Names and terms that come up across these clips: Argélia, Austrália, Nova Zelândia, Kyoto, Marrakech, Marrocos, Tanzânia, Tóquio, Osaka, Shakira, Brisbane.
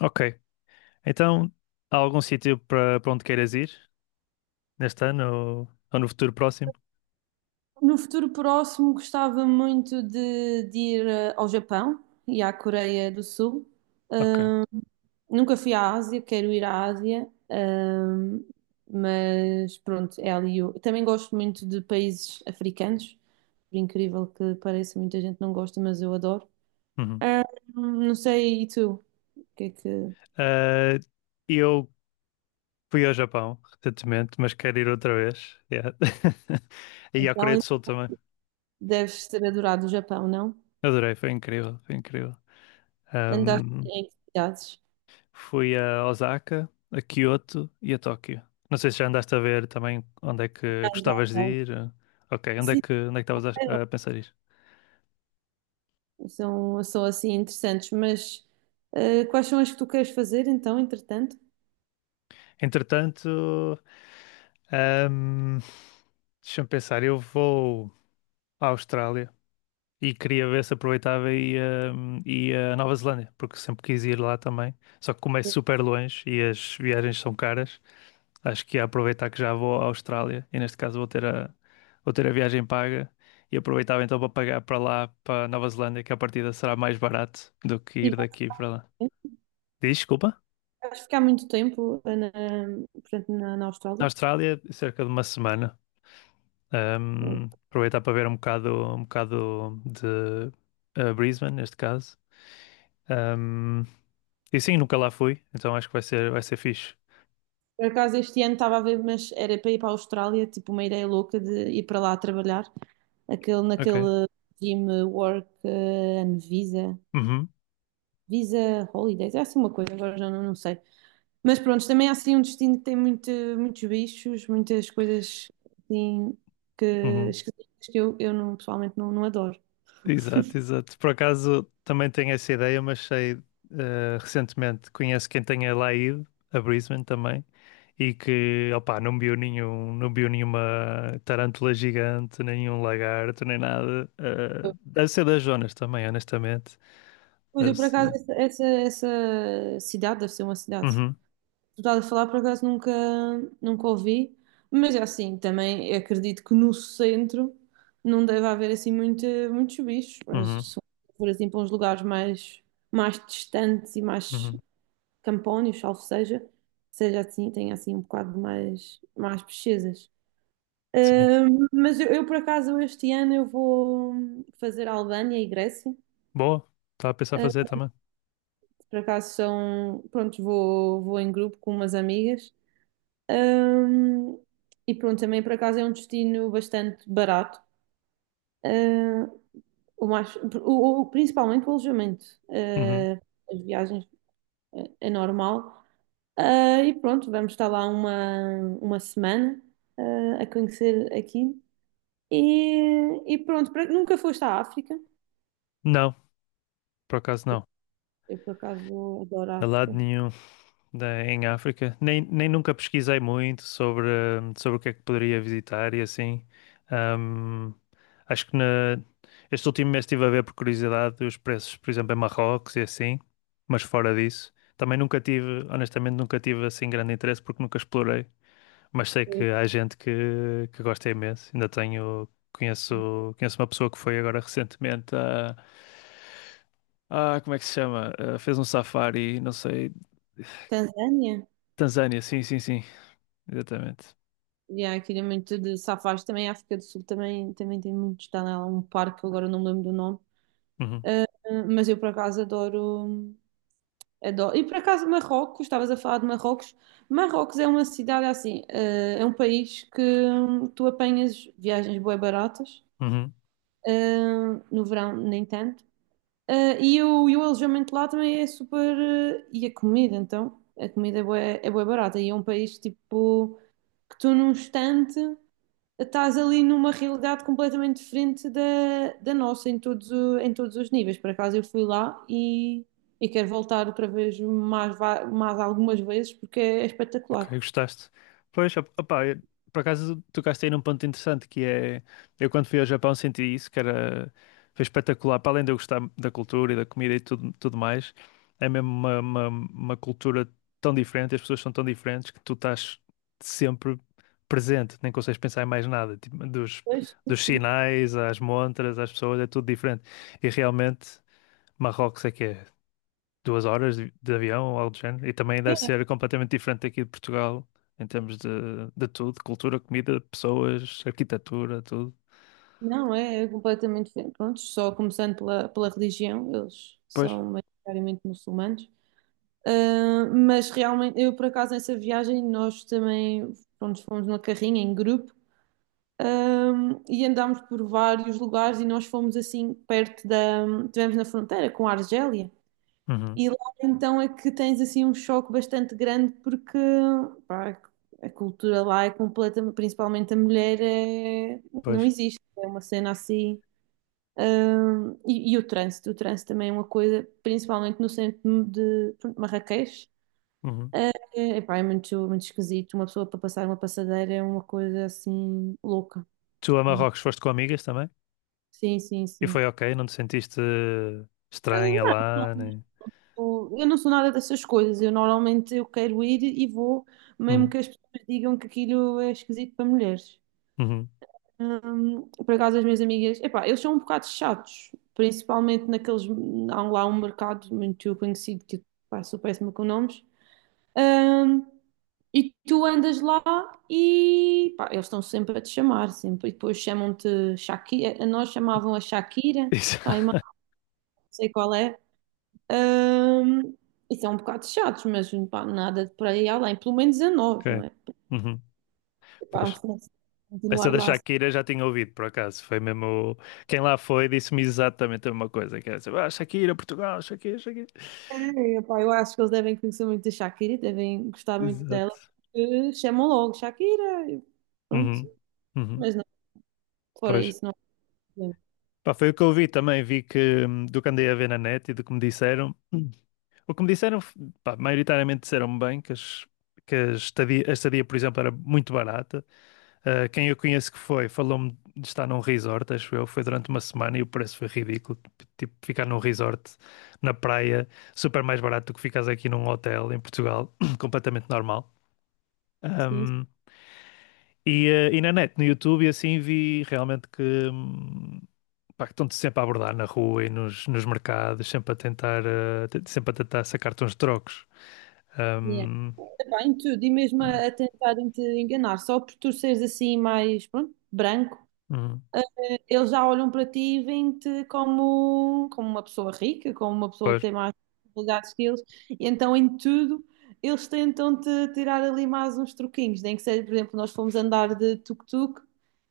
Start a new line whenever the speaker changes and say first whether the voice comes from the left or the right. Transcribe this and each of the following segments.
left: Ok. Então, há algum sítio para onde queiras ir neste ano ou no futuro próximo?
right: No futuro próximo, gostava muito de ir ao Japão e à Coreia do Sul.
left: Ok.
right: Nunca fui à Ásia, quero ir à Ásia, mas pronto, é ali. Também gosto muito de países africanos, por incrível que pareça, muita gente não gosta, mas eu adoro.
left: Uhum.
right: Ah, não sei, e tu? O que é que.
left: Ah, eu fui ao Japão recentemente, mas quero ir outra vez. Yeah. E à Coreia
right: Então,
left: do Sul também.
right: deves ter adorado o Japão, não?
left: Adorei, foi incrível, foi incrível.
right: Andaste
left: Ahm,
right: em que cidades?
left: Fui a Osaka, a Kyoto e a Tóquio. Não sei se já andaste a ver também onde é
right: Ah,
left: que
right: já,
left: gostavas de
right: já.
left: ir. Ok, onde é
right: Sim,
left: que estavas a pensar ir?
right: são assim interessantes, mas quais são as que tu queres fazer então, entretanto?
left: Entretanto, deixa-me pensar, eu vou à Austrália e queria ver se aproveitava e ia à Nova Zelândia, porque sempre quis ir lá também. Só que como é super longe e as viagens são caras, acho que ia aproveitar que já vou à Austrália e neste caso vou ter a viagem paga e aproveitava então para pagar para lá, para Nova Zelândia, que a partida será mais barato do que
right: E
left: ir daqui para lá. Diz, desculpa?
right: vais ficar muito tempo na, portanto, na
left: Na
right: Austrália?
left: Austrália, cerca de uma semana. Aproveitar para ver um bocado de Brisbane, neste caso. Ahm, e sim, nunca lá fui, então acho que vai ser fixe.
right: Por acaso este ano estava a ver, mas era para ir para a Austrália, tipo uma ideia louca de ir para lá trabalhar,
left: Ok.
right: naquele regime work and visa,
left: Uhum,
right: visa holidays, é assim uma coisa, agora já não, não sei. Mas pronto, também é assim um destino que tem muitos bichos, muitas coisas assim que
left: uhum.
right: esquisitas que eu pessoalmente não, não adoro.
left: Exato, exato. Por acaso também tenho essa ideia, mas sei recentemente, conheço quem tenha lá ido, a Brisbane também, e que, opá, não viu nenhuma tarântula gigante, nenhum lagarto, nem nada. Eh, deve ser das zonas também, honestamente.
right: Pois
left: Deve
right: eu por acaso
left: ser.
right: essa cidade deve ser uma cidade.
left: Uhum,
right: Estás a falar, por acaso nunca ouvi, mas é assim, também acredito que no centro não deve haver assim muitos bichos, mas
left: uhum,
right: se for assim para uns lugares mais distantes e mais
left: uhum.
right: campónios, salvo seja, seja assim, tenha assim um bocado mais pesquisas.
left: Sim.
right: Mas por acaso este ano eu vou fazer Albânia e Grécia.
left: Boa. Estava a pensar fazer
right: Ah,
left: também.
right: por acaso são, pronto, vou em grupo com umas amigas. Ahm, e pronto, também por acaso é um destino bastante barato. Ah, o mais, o- principalmente o alojamento.
left: Uhum.
right: Ah, as viagens é, normal. Ah, e pronto, vamos estar lá uma semana, ah, a conhecer aqui. E pronto, nunca foste à África?
left: Não, por acaso não.
right: Eu por acaso adoro a
left: A lado
right: África.
left: nenhum da- em África. Nem nunca pesquisei muito sobre, sobre o que é que poderia visitar e assim. Hum, acho que na, este último mês estive a ver por curiosidade os preços, por exemplo, em Marrocos e assim, mas fora disso. Também nunca tive, honestamente, nunca tive assim grande interesse porque nunca explorei. Mas sei que
right: Foi
left: há gente que gosta imenso. Ainda tenho, conheço uma pessoa que foi agora recentemente a. Ah, como é que se chama? Ah, fez um safari, não sei,
right: Tanzânia?
left: Tanzânia, sim, sim, sim, exatamente.
right: E há aquilo é muito de safaris também, a África do Sul também, também tem muitos. Está lá um parque, agora não me lembro do nome.
left: Uhum,
right: Mas eu por acaso adoro. E por acaso Marrocos, estavas a falar de Marrocos. Marrocos é uma cidade assim, é um país que tu apanhas viagens bué baratas,
left: uhum.
right: no verão nem tanto. E o alojamento lá também é super. Uh, e a comida, então, a comida é é bué barata. E é um país tipo que tu num instante estás ali numa realidade completamente diferente da nossa em em todos os níveis. Por acaso eu fui lá e quero voltar outra vez mais, mais algumas vezes porque é
left: Ok,
right: espetacular.
left: gostaste. Pois, op- opá, eu- por acaso tocaste aí num ponto interessante que é, eu quando fui ao Japão senti isso, que era, foi espetacular, para além de eu gostar da cultura e da comida e tudo, tudo mais, é mesmo uma cultura tão diferente, as pessoas são tão diferentes que tu estás sempre presente, nem consegues pensar em mais nada, tipo, dos,
right: Pois, sim,
left: dos
right: sim.
left: sinais, às montras, às pessoas, é tudo diferente. E realmente, Marrocos é que é. Duas horas de avião ou algo do género. E também
right: É,
left: deve ser completamente diferente aqui de Portugal, em termos de tudo, cultura, comida, pessoas, arquitetura, tudo.
right: não, é, é completamente diferente. Pronto, só começando pela religião, eles
left: Pois.
right: são maioritariamente muçulmanos. Ah, mas realmente, eu por acaso nessa viagem, nós também pronto, fomos numa carrinha em grupo. E andámos por vários lugares e nós fomos assim perto da. Estivemos na fronteira com a Argélia.
left: Uhum.
right: E lá então é que tens assim um choque bastante grande porque pá, a cultura lá é completa, principalmente a mulher é- não
left: Pois.
right: existe. É uma cena assim. E o o trânsito também é uma coisa, principalmente no centro de pronto, Marrakech.
left: Uhum.
right: É, Pá, é muito esquisito. Uma pessoa para passar uma passadeira é uma coisa assim louca.
left: Tu a Marrocos foste com amigas também?
right: Sim, sim,
left: E
right: sim.
left: foi ok? Não te sentiste
right: Ah,
left: estranha
right: não,
left: lá, nem.
right: não, eu não sou nada dessas coisas. Eu normalmente eu quero ir e vou, mesmo
left: Hum.
right: que as pessoas digam que aquilo é esquisito para mulheres.
left: Uhum.
right: Por acaso, as minhas amigas, epá, eles são um bocado chatos, principalmente naqueles. Há lá um mercado muito conhecido que pá, sou péssima com nomes. Hum, e tu andas lá e pá, eles estão sempre a te chamar, sempre. E depois chamam-te Shakira. A nós chamavam a Shakira,
left: Isso.
right: pá, e mais não sei qual é. Ahm, e são um bocado chatos, mas pá, nada de por aí além, pelo menos a nós, não
left: Ok.
right: é?
left: Uhum.
right: Porque, pá,
left: Pois.
right: vamos ter que
left: Essa
right: continuar
left: da
right: lá.
left: Shakira já tinha ouvido, por acaso. Foi mesmo. Quem lá foi disse-me exatamente a mesma coisa. Que era assim, ah, Shakira, Portugal, Shakira, Shakira.
right: É, pá, eu acho que eles devem conhecer muito da Shakira, devem gostar muito dela,
left: Exato.
right: porque chamam logo Shakira, e pronto,
left: Uhum. Uhum.
right: mas não, fora
left: Pois.
right: isso, não há problema.
left: Pá, foi o que eu vi também, vi que do que andei a ver na net e do que me disseram. Hum. O que me disseram, pá, maioritariamente disseram bem que, as, que a estadia, por exemplo, era muito barata. Ah, quem eu conheço que foi, falou-me de estar num resort, acho eu, foi durante uma semana e o preço foi ridículo. Tipo, ficar num resort na praia, super mais barato do que ficares aqui num hotel em Portugal, completamente normal.
right: Sim,
left: E na net, no YouTube, e assim vi realmente que, hum, pá, que estão-te sempre a abordar na rua e nos, nos mercados, sempre a tentar, sempre a tentar sacar uns trocos.
right: sim, é.
left: Hum,
right: Epá, em tudo, e mesmo
left: é.
right: a tentarem te enganar, só por tu seres assim mais, pronto, branco.
left: Uhum.
right: Eles já olham para ti e veem-te como uma pessoa rica, como uma pessoa que
left: Pois,
right: tem mais possibilidades que eles, e então em tudo eles tentam-te tirar ali mais uns truquinhos, nem que seja, por exemplo, nós fomos andar de tuk-tuk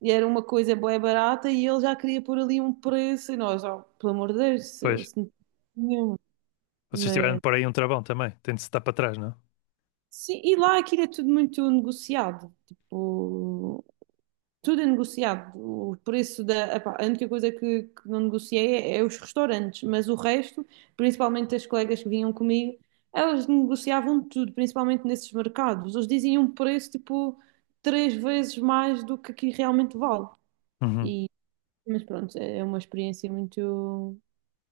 right: e era uma coisa bué barata e ele já queria pôr ali um preço e nós, oh, pelo amor de Deus,
left: pois.
right: isso não tem nenhuma.
left: Vocês tiveram
right: Mas,
left: de pôr aí um travão também, tem de se dar para trás, não?
right: sim, e lá aquilo é tudo muito negociado, tipo. Tudo é negociado. O preço da. Epá, a única coisa que não negociei é os restaurantes, mas o resto, principalmente as colegas que vinham comigo, elas negociavam tudo, principalmente nesses mercados. Eles diziam um preço tipo três vezes mais do que aqui realmente vale.
left: Uhum,
right: E, mas pronto, é uma experiência muito.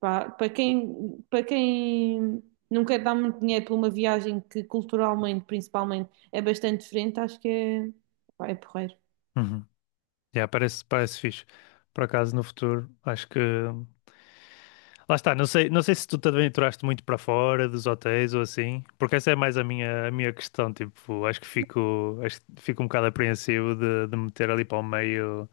right: Pá, para para quem não quer dar muito dinheiro por uma viagem que culturalmente, principalmente, é bastante diferente, acho que é, pá, é porreiro.
left: uhum. Yeah, parece, parece fixe. Por acaso, no futuro, acho que. Lá está, não sei, não sei se tu te aventuraste muito para fora dos hotéis ou assim, porque essa é mais a minha questão, tipo, acho que fico um bocado apreensivo de meter ali para o meio,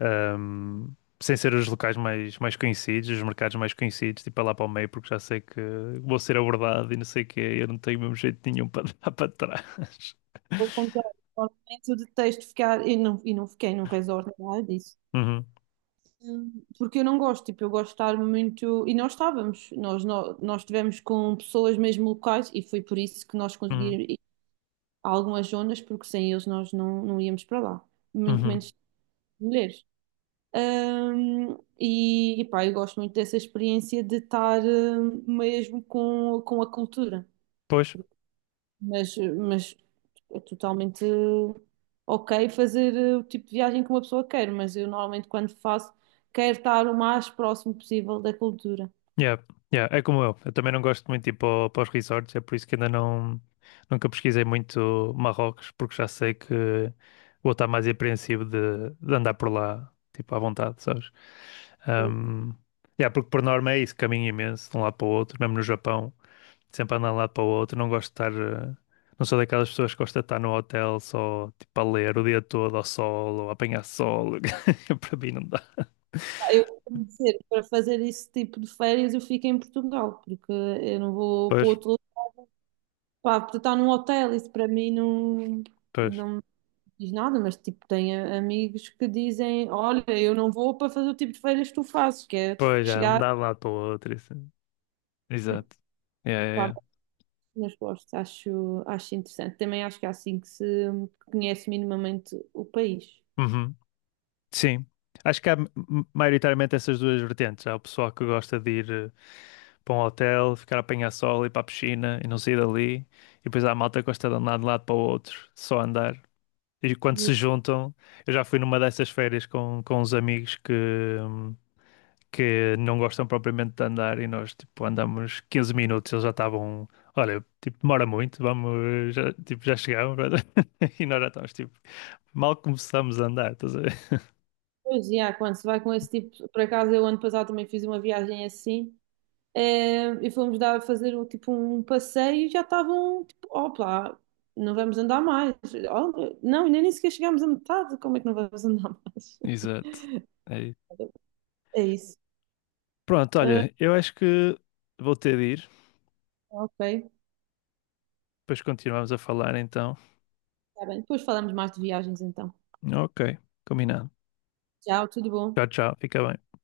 left: ahm, sem ser os locais mais, mais conhecidos, os mercados mais conhecidos, tipo, é lá para o meio, porque já sei que vou ser abordado e não sei o quê, eu não tenho mesmo jeito nenhum para dar para trás.
right: Pelo contrário, normalmente eu detesto ficar, e não fiquei num resort, nem nada disso.
left: Uhum,
right: Porque eu não gosto, tipo, eu gosto de estar muito. E nós estávamos, nós, nó- nós estivemos com pessoas mesmo locais e foi por isso que nós
left: uhum,
right: conseguimos ir a algumas zonas, porque sem eles nós não, não íamos para lá, muito
left: uhum.
right: menos mulheres. E pá, eu gosto muito dessa experiência de estar mesmo com a cultura.
left: Pois,
right: Mas é totalmente ok fazer o tipo de viagem que uma pessoa quer, mas eu normalmente quando faço, quero estar o mais próximo possível da cultura.
left: yeah, yeah, é como eu. Eu também não gosto muito de ir para os resorts, é por isso que ainda não nunca pesquisei muito Marrocos, porque já sei que vou estar mais apreensivo de andar por lá, tipo, à vontade, sabes? Um, yeah, porque por norma é isso, caminho imenso de um lado para o outro, mesmo no Japão, sempre andar de um lado para o outro, não gosto de estar, não sou daquelas pessoas que gosta de estar no hotel só, tipo, a ler o dia todo ao sol ou a apanhar sol, para mim não dá.
right: Eu, tenho de para fazer esse tipo de férias, eu fico em Portugal, porque eu não vou para
left: Pois,
right: outro lugar, para estar num hotel, isso para mim não,
left: pois.
right: não me diz nada, mas tipo, tenho amigos que dizem, olha, eu não vou para fazer o tipo de férias que tu fazes, que é
left: Pois já, não
right: chegar.
left: dá de um lado para o outro. Isso. Exato. Yeah, yeah,
right: Mas gosto, acho interessante. Também acho que é assim que se conhece minimamente o país.
left: yeah. Uhum. Sim. Acho que há m- m- maioritariamente essas duas vertentes. Há o pessoal que gosta de ir para um hotel, ficar a apanhar sol, ir para a piscina e não sair dali. E depois há a malta que gosta de andar de um lado para o outro, só andar. E quando
right: E,
left: se juntam, eu já fui numa dessas férias com uns amigos hum, que não gostam propriamente de andar e nós tipo andamos 15 minutos, eles já estavam, olha, tipo demora muito, vamos, já, tipo já chegamos e nós já estamos tipo mal começamos a andar, estás a ver?
right: Pois, e quando se vai com esse tipo, por acaso eu ano passado também fiz uma viagem assim, e fomos dar, fazer o, tipo um passeio e já estavam tipo, opa, não vamos andar mais. Oh, não, ainda nem sequer chegámos à metade, como é que não vamos andar mais?
left: Exato. É isso.
right: É isso.
left: Pronto,
right: Eh,
left: olha, eu acho que vou ter de ir,
right: ok,
left: depois continuamos a falar então.
right: está bem. Depois falamos mais de viagens então.
left: Ok, combinado.
right: Tchau, tudo bom.
left: Tchau, tchau, fica bem.